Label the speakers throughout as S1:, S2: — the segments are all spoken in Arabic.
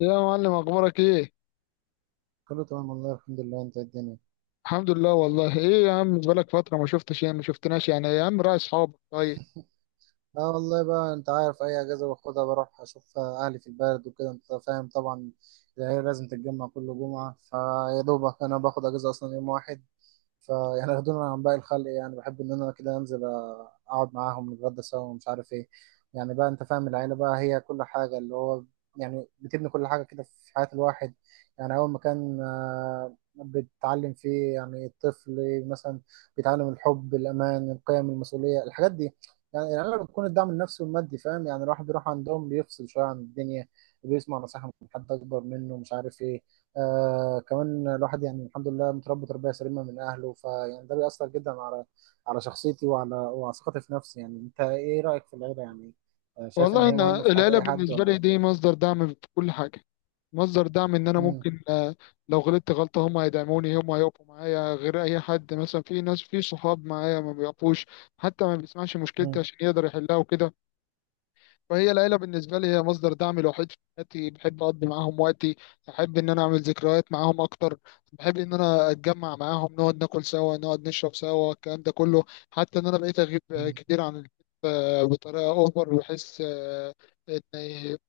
S1: يا معلم، اخبارك ايه؟
S2: كله تمام والله الحمد لله. انت ايه الدنيا؟
S1: الحمد لله والله. ايه يا عم، بقالك فتره ما شفتش، ما شفتناش، يا عم راعي اصحابك طيب.
S2: اه والله، بقى انت عارف اي اجازه باخدها بروح اشوف اهلي في البلد وكده انت فاهم طبعا. العيله لازم تتجمع كل جمعه، فيا دوبك انا باخد اجازه اصلا يوم واحد. فيعني ياخدونا عن باقي الخلق، يعني بحب ان انا كده انزل اقعد معاهم نتغدى سوا ومش عارف ايه. يعني بقى انت فاهم، العيله بقى هي كل حاجه، اللي هو يعني بتبني كل حاجه كده في حياه الواحد. يعني اول مكان بتتعلم فيه، يعني الطفل مثلا بيتعلم الحب الامان القيم المسؤوليه الحاجات دي. يعني العيله بتكون الدعم النفسي والمادي، فاهم؟ يعني الواحد بيروح عندهم بيفصل شويه عن الدنيا، بيسمع نصيحه من حد اكبر منه، مش عارف ايه. آه كمان الواحد يعني الحمد لله متربي تربية سليمة من أهله، فيعني ده بيأثر جدا على شخصيتي وعلى ثقتي في نفسي. يعني أنت إيه رأيك في العيلة؟ يعني آه شايف إن
S1: والله
S2: هي مهمة
S1: انا
S2: في حياة
S1: العيله
S2: أي حد
S1: بالنسبه
S2: ولا
S1: لي
S2: إيه؟
S1: دي مصدر دعم في كل حاجه، مصدر دعم ان انا
S2: مم،
S1: ممكن لو غلطت غلطه هم هيدعموني، هم هيقفوا معايا غير اي حد. مثلا في ناس، في صحاب معايا ما بيقفوش، حتى ما بيسمعش مشكلتي
S2: مم،
S1: عشان يقدر يحلها وكده. فهي العيلة بالنسبة لي هي مصدر دعم الوحيد في حياتي. بحب أقضي معاهم وقتي، بحب إن أنا أعمل ذكريات معاهم أكتر، بحب إن أنا أتجمع معاهم، نقعد ناكل سوا، نقعد نشرب سوا، الكلام ده كله. حتى إن أنا بقيت أغيب
S2: مم،
S1: كتير عن البيت بطريقة أوفر. بحس إن،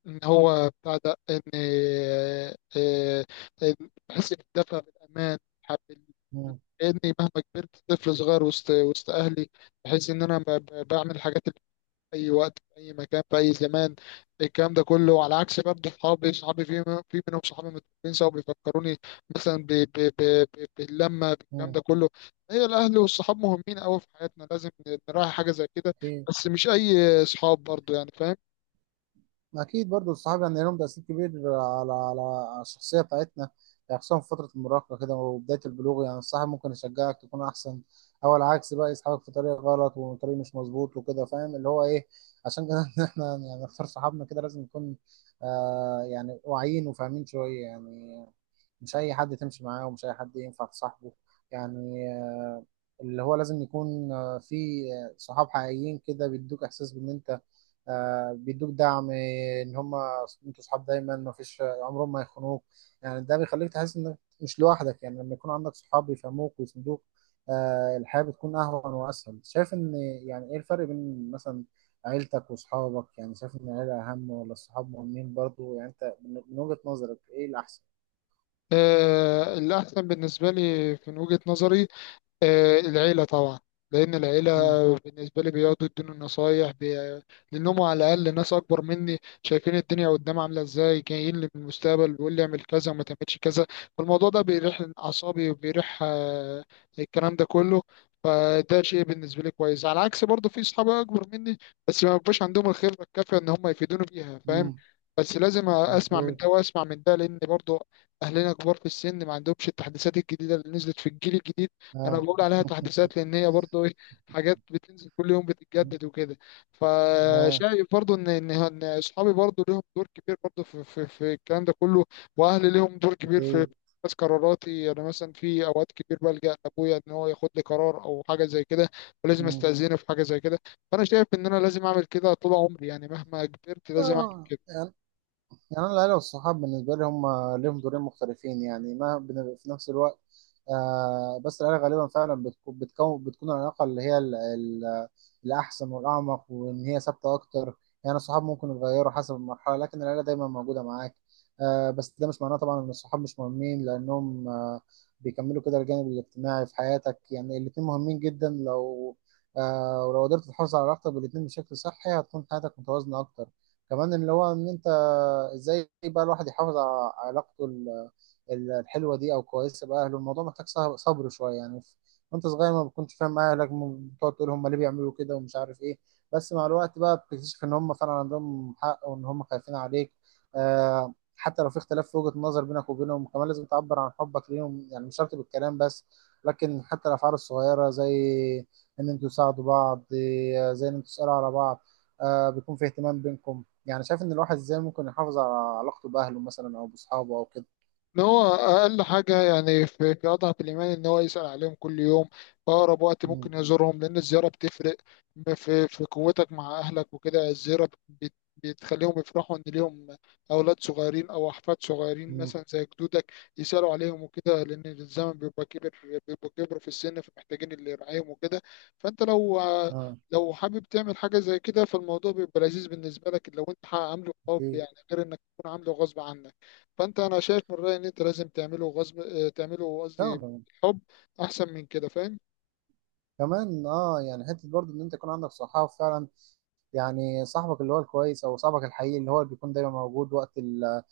S1: إن هو بتاع ده إن آه، آه، إن بحس بالدفء، بالأمان،
S2: مم،
S1: إني مهما كبرت طفل صغير وسط أهلي. بحس إن أنا بعمل الحاجات اي وقت، في اي مكان، في اي زمان، الكلام ده كله. على عكس برضه صحابي، صحابي في في منهم صحابي متفقين سوا بيفكروني مثلا باللمه، بالكلام
S2: مم.
S1: ده كله. هي الاهل والصحاب مهمين قوي في حياتنا، لازم نراعي حاجه زي كده.
S2: أكيد.
S1: بس مش اي صحاب برضه، يعني فاهم.
S2: أكيد، برضو الصحاب يعني لهم تأثير كبير على الشخصية بتاعتنا. يعني خصوصا في فترة المراهقة كده وبداية البلوغ، يعني الصاحب ممكن يشجعك تكون أحسن، أو العكس بقى يسحبك في طريق غلط وطريق مش مظبوط وكده، فاهم اللي هو إيه. عشان كده إحنا يعني نختار صحابنا كده، لازم نكون آه يعني واعيين وفاهمين شوية يعني. مش أي حد تمشي معاه ومش أي حد ينفع تصاحبه. يعني اللي هو لازم يكون في صحاب حقيقيين كده بيدوك احساس بان انت بيدوك دعم، ان هم انتوا صحاب دايما ما فيش عمرهم ما يخونوك. يعني ده بيخليك تحس انك مش لوحدك، يعني لما يكون عندك صحاب بيفهموك ويسندوك. الحياة بتكون اهون واسهل. شايف ان يعني ايه الفرق بين مثلا عيلتك وصحابك؟ يعني شايف ان العيلة اهم ولا الصحاب مهمين برضو؟ يعني انت من وجهة نظرك ايه الاحسن؟
S1: الاحسن بالنسبه لي من وجهه نظري العيلة طبعا. لأن العيلة
S2: امم،
S1: بالنسبة لي بيقعدوا يدوني النصايح لأنهم على الأقل ناس أكبر مني، شايفين الدنيا قدام عاملة إزاي، جايين لي من المستقبل بيقول لي اعمل كذا وما تعملش كذا. فالموضوع ده بيريح أعصابي وبيريح الكلام ده كله. فده شيء بالنسبة لي كويس. على عكس برضه في أصحاب أكبر مني بس ما بيبقاش عندهم الخبرة الكافية إن هم يفيدوني بيها، فاهم.
S2: امم،
S1: بس لازم أسمع من
S2: مظبوط،
S1: ده وأسمع من ده، لأن برضه أهلنا كبار في السن ما عندهمش التحديثات الجديدة اللي نزلت في الجيل الجديد. انا
S2: اه،
S1: بقول عليها تحديثات لان هي برضه ايه، حاجات بتنزل كل يوم، بتتجدد وكده.
S2: اه،
S1: فشايف برضه ان إن اصحابي برضه ليهم دور كبير برضه في الكلام ده كله، واهلي ليهم دور كبير في
S2: اوكي،
S1: بس قراراتي انا. مثلا في اوقات كتير بلجأ لابويا ان هو ياخد لي قرار او حاجه زي كده، ولازم
S2: مم.
S1: استأذنه في حاجه زي كده. فانا شايف ان انا لازم اعمل كده طول عمري، يعني مهما كبرت لازم اعمل
S2: اه
S1: كده.
S2: يعني، يعني أنا العيلة والصحاب بالنسبة لي هم ليهم دورين مختلفين، يعني ما بن- في نفس الوقت. آه بس العيلة غالبا فعلا بتكون العلاقة اللي هي الأحسن والأعمق، وإن هي ثابتة أكتر. يعني الصحاب ممكن يتغيروا حسب المرحلة، لكن العيلة دايما موجودة معاك. آه بس ده مش معناه طبعا إن الصحاب مش مهمين، لأنهم آه بيكملوا كده الجانب الاجتماعي في حياتك. يعني الاتنين مهمين جدا، لو آه، ولو قدرت تحافظ على علاقتك بالاتنين بشكل صحي هتكون حياتك متوازنة أكتر. كمان اللي هو ان انت ازاي بقى الواحد يحافظ على علاقته الحلوه دي او كويسه باهله؟ الموضوع محتاج صبر شويه، يعني وانت صغير ما بتكونش فاهم اهلك، بتقعد تقول هم ليه بيعملوا كده ومش عارف ايه. بس مع الوقت بقى بتكتشف ان هم فعلا عندهم حق وان هم خايفين عليك. آه حتى لو في اختلاف في وجهه النظر بينك وبينهم كمان لازم تعبر عن حبك ليهم، يعني مش شرط بالكلام بس، لكن حتى الافعال الصغيره، زي ان انتوا تساعدوا بعض، زي ان انتوا تسالوا على بعض، آه بيكون في اهتمام بينكم. يعني شايف ان الواحد ازاي ممكن يحافظ على علاقته باهله مثلا او باصحابه او كده؟
S1: ان هو اقل حاجه يعني، في في اضعف الايمان ان هو يسال عليهم كل يوم، في اقرب وقت
S2: امم،
S1: ممكن يزورهم، لان الزياره بتفرق في قوتك مع اهلك وكده. الزياره بتخليهم يفرحوا ان ليهم اولاد صغيرين او احفاد صغيرين
S2: امم،
S1: مثلا زي جدودك يسالوا عليهم وكده، لان الزمن بيبقى كبر، بيبقى كبر في السن، فمحتاجين اللي يرعاهم وكده. فانت لو،
S2: اه،
S1: لو حابب تعمل حاجه زي كده فالموضوع بيبقى لذيذ بالنسبه لك لو انت عامله حب،
S2: ايه،
S1: يعني غير انك تكون عامله غصب عنك. فانت انا شايف من رايي ان انت لازم تعمله غصب آه، تعمله قصدي
S2: فعلا.
S1: حب، احسن من كده فاهم.
S2: كمان اه يعني حته برضه ان انت يكون عندك صحاب فعلا، يعني صاحبك اللي هو الكويس او صاحبك الحقيقي اللي هو اللي بيكون دايما موجود وقت ال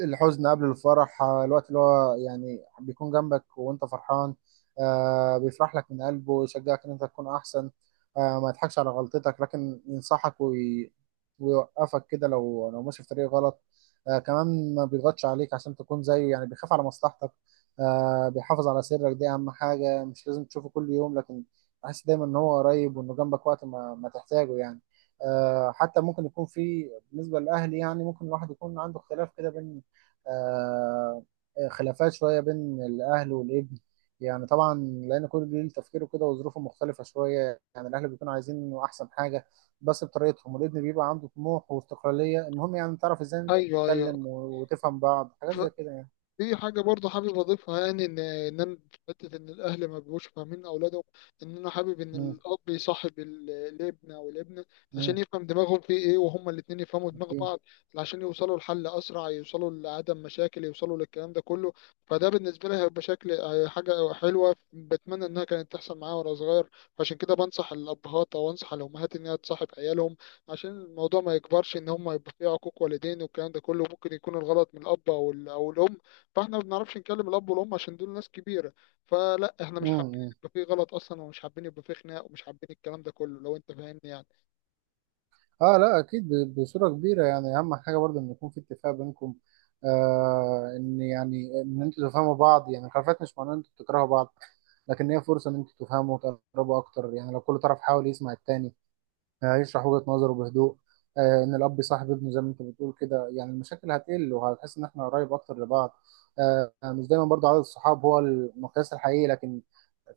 S2: الحزن قبل الفرح. الوقت اللي هو يعني بيكون جنبك وانت فرحان، بيفرح لك من قلبه، يشجعك ان انت تكون احسن، ما يضحكش على غلطتك، لكن ينصحك ويوقفك كده لو لو ماشي في طريق غلط. كمان ما بيضغطش عليك عشان تكون زيه، يعني بيخاف على مصلحتك، بيحافظ على سرك، دي اهم حاجة. مش لازم تشوفه كل يوم، لكن تحس دايما ان هو قريب وانه جنبك وقت ما تحتاجه يعني. حتى ممكن يكون في، بالنسبة للأهل، يعني ممكن الواحد يكون عنده اختلاف كده بين آه، خلافات شوية بين الأهل والابن، يعني طبعا لأن كل جيل تفكيره كده وظروفه مختلفة شوية. يعني الأهل بيكونوا عايزين إنه أحسن حاجة بس بطريقتهم، والابن بيبقى عنده طموح واستقلالية. المهم يعني تعرف إزاي أنت
S1: ايوه.
S2: تتكلم وتفهم بعض حاجات زي كده يعني.
S1: في حاجة برضه حابب أضيفها، يعني إن أنا في حتة إن الأهل ما بيبقوش فاهمين أولادهم. إن أنا حابب إن
S2: مم،
S1: الأب يصاحب الابن أو الابنة
S2: مم،
S1: عشان يفهم دماغهم في إيه وهما الاتنين يفهموا دماغ
S2: أكيد.
S1: بعض، عشان يوصلوا لحل أسرع، يوصلوا لعدم مشاكل، يوصلوا للكلام ده كله. فده بالنسبة لي هيبقى شكل، هي حاجة حلوة بتمنى إنها كانت تحصل معايا وأنا صغير. فعشان كده بنصح الأبهات أو أنصح الأمهات إنها تصاحب عيالهم عشان الموضوع ما يكبرش إن هما يبقى فيه عقوق والدين والكلام ده كله. ممكن يكون الغلط من الأب أو الأم، فاحنا ما بنعرفش نكلم الاب والام عشان دول ناس كبيره. فلا، احنا مش حابين
S2: مم،
S1: يبقى في غلط اصلا، ومش حابين يبقى في خناق، ومش حابين الكلام ده كله، لو انت فاهمني يعني.
S2: اه لا اكيد بصوره كبيره، يعني اهم حاجه برضه ان يكون في اتفاق بينكم. آه ان يعني ان انتوا تفهموا بعض، يعني الخلافات مش معناه ان انتوا بتكرهوا بعض، لكن هي فرصه ان انتوا تفهموا وتقربوا اكتر. يعني لو كل طرف حاول يسمع التاني هيشرح وجهة نظره بهدوء. ان الاب يصاحب ابنه زي ما انت بتقول كده، يعني المشاكل هتقل وهتحس ان احنا قريب اكتر لبعض. مش دايما برضه عدد الصحاب هو المقياس الحقيقي، لكن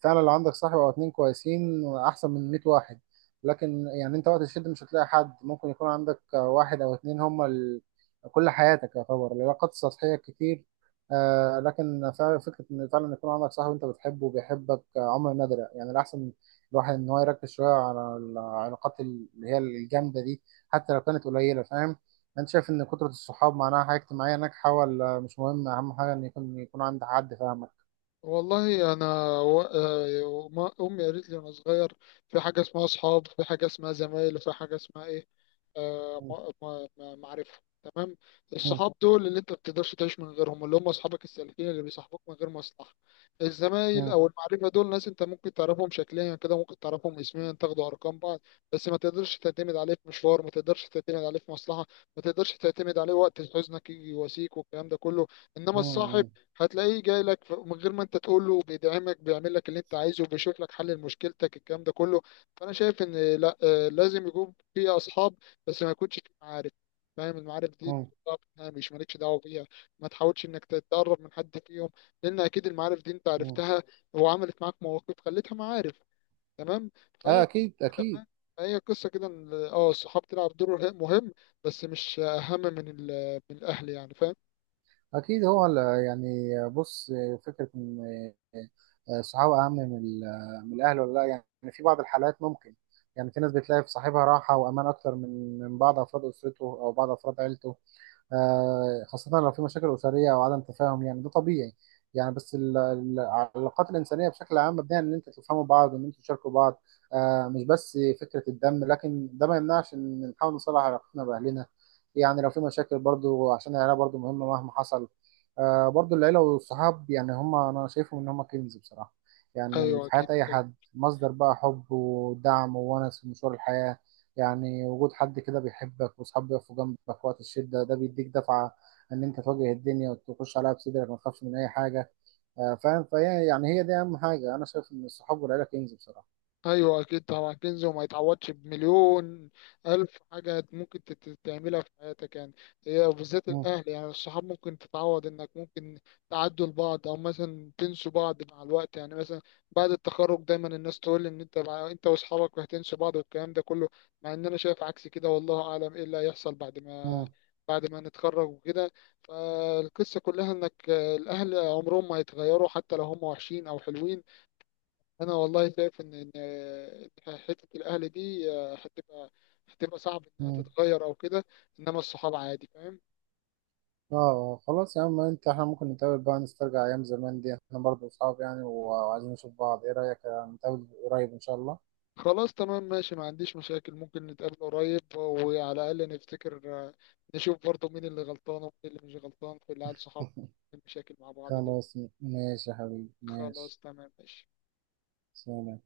S2: فعلا لو عندك صاحب او اتنين كويسين احسن من 100 واحد. لكن يعني انت وقت الشد مش هتلاقي حد، ممكن يكون عندك واحد او اتنين هم كل حياتك. يعتبر العلاقات السطحية كتير. آه لكن فعلا فكرة ان فعلا يكون عندك صاحب انت بتحبه وبيحبك عمر نادرة. يعني الاحسن الواحد ان هو يركز شوية على العلاقات اللي هي الجامدة دي حتى لو كانت قليلة، فاهم. انت شايف ان كثرة الصحاب معناها حاجة اجتماعية ناجحة ولا مش مهم؟ اهم حاجة ان يكون يكون عند حد فاهمك.
S1: والله انا امي قالت لي وانا صغير في حاجه اسمها اصحاب، في حاجه اسمها زمايل، وفي حاجه اسمها ايه آه،
S2: مم.
S1: ما- ما- ما- معرفه، تمام.
S2: مم.
S1: الصحاب دول اللي انت ما بتقدرش تعيش من غيرهم، اللي هم اصحابك السالكين اللي بيصاحبوك من غير مصلحه. الزمايل
S2: مم.
S1: او المعرفه دول ناس انت ممكن تعرفهم شكليا كده، ممكن تعرفهم اسميا، تاخدوا ارقام بعض، بس ما تقدرش تعتمد عليه في مشوار، ما تقدرش تعتمد عليه في مصلحه، ما تقدرش تعتمد عليه وقت حزنك يجي يواسيك والكلام ده كله. انما الصاحب
S2: مم.
S1: هتلاقيه جاي لك من غير ما انت تقول له، بيدعمك، بيعمل لك اللي انت عايزه، وبيشوف لك حل لمشكلتك، الكلام ده كله. فانا شايف ان لا آه، لازم يكون في اصحاب بس ما يكونش في معارف، فاهم. المعارف دي
S2: مم.
S1: تحطها في الهامش، مالكش دعوه بيها، ما تحاولش انك تتقرب من حد فيهم، لان اكيد المعارف دي انت
S2: مم.
S1: عرفتها وعملت معاك مواقف خلتها معارف، تمام.
S2: اه
S1: فهي
S2: اكيد
S1: كده
S2: اكيد.
S1: فاهم؟ فهي قصه كده ان الصحاب تلعب دور مهم، بس مش اهم من من الاهل، يعني فاهم.
S2: اكيد هو يعني. بص، فكرة ان الصحاب اهم من الاهل ولا لا يعني، في بعض الحالات ممكن. يعني في ناس بتلاقي في صاحبها راحة وامان اكتر من بعض افراد اسرته او بعض افراد عيلته، خاصة لو في مشاكل أسرية أو عدم تفاهم، يعني ده طبيعي. يعني بس العلاقات الإنسانية بشكل عام مبنية على إن أنتوا تفهموا بعض وإن أنتوا تشاركوا بعض، مش بس فكرة الدم. لكن ده ما يمنعش إن نحاول نصلح علاقتنا بأهلنا، يعني لو في مشاكل، برضو عشان العيلة برضو مهمة مهما حصل. برضو العيلة والصحاب يعني هما أنا شايفهم إن هما كنز بصراحة، يعني
S1: ايوه
S2: في حياة
S1: اكيد
S2: أي حد مصدر بقى حب ودعم وونس في مشوار الحياة. يعني وجود حد كده بيحبك واصحاب بيقفوا جنبك وقت الشدة ده بيديك دفعة ان انت تواجه الدنيا وتخش عليها بصدرك ما تخافش من اي حاجة. فاهم. فهي يعني هي دي اهم حاجة، انا شايف ان الصحاب والعيلة كنز بصراحة.
S1: ايوه اكيد طبعا، كنز وما يتعوضش بمليون الف حاجه ممكن تعملها في حياتك، يعني هي بالذات
S2: مم.
S1: الاهل. يعني الصحاب ممكن تتعوض، انك ممكن تعدوا لبعض او مثلا تنسوا بعض مع الوقت، يعني مثلا بعد التخرج دايما الناس تقول ان انت انت واصحابك هتنسوا بعض والكلام ده كله، مع ان انا شايف عكس كده، والله اعلم ايه اللي هيحصل بعد ما،
S2: مم.
S1: بعد ما نتخرج وكده. فالقصة كلها انك الاهل عمرهم ما هيتغيروا حتى لو هم وحشين او حلوين. انا والله شايف ان حته الاهل دي هتبقى، هتبقى صعب انها
S2: مم.
S1: تتغير او كده، انما الصحاب عادي فاهم.
S2: اه خلاص يا عم انت، احنا ممكن نتقابل بقى نسترجع ايام زمان دي، احنا برضه اصحاب يعني وعايزين نشوف بعض، ايه رأيك؟ نتقابل قريب ان شاء الله.
S1: خلاص تمام ماشي، ما عنديش مشاكل، ممكن نتقابل قريب وعلى الاقل نفتكر، نشوف برضه مين اللي غلطان ومين اللي مش غلطان في العيال صحاب المشاكل مع بعض دول.
S2: خلاص ماشي يا حبيبي ماشي.
S1: خلاص تمام ماشي.
S2: سلام.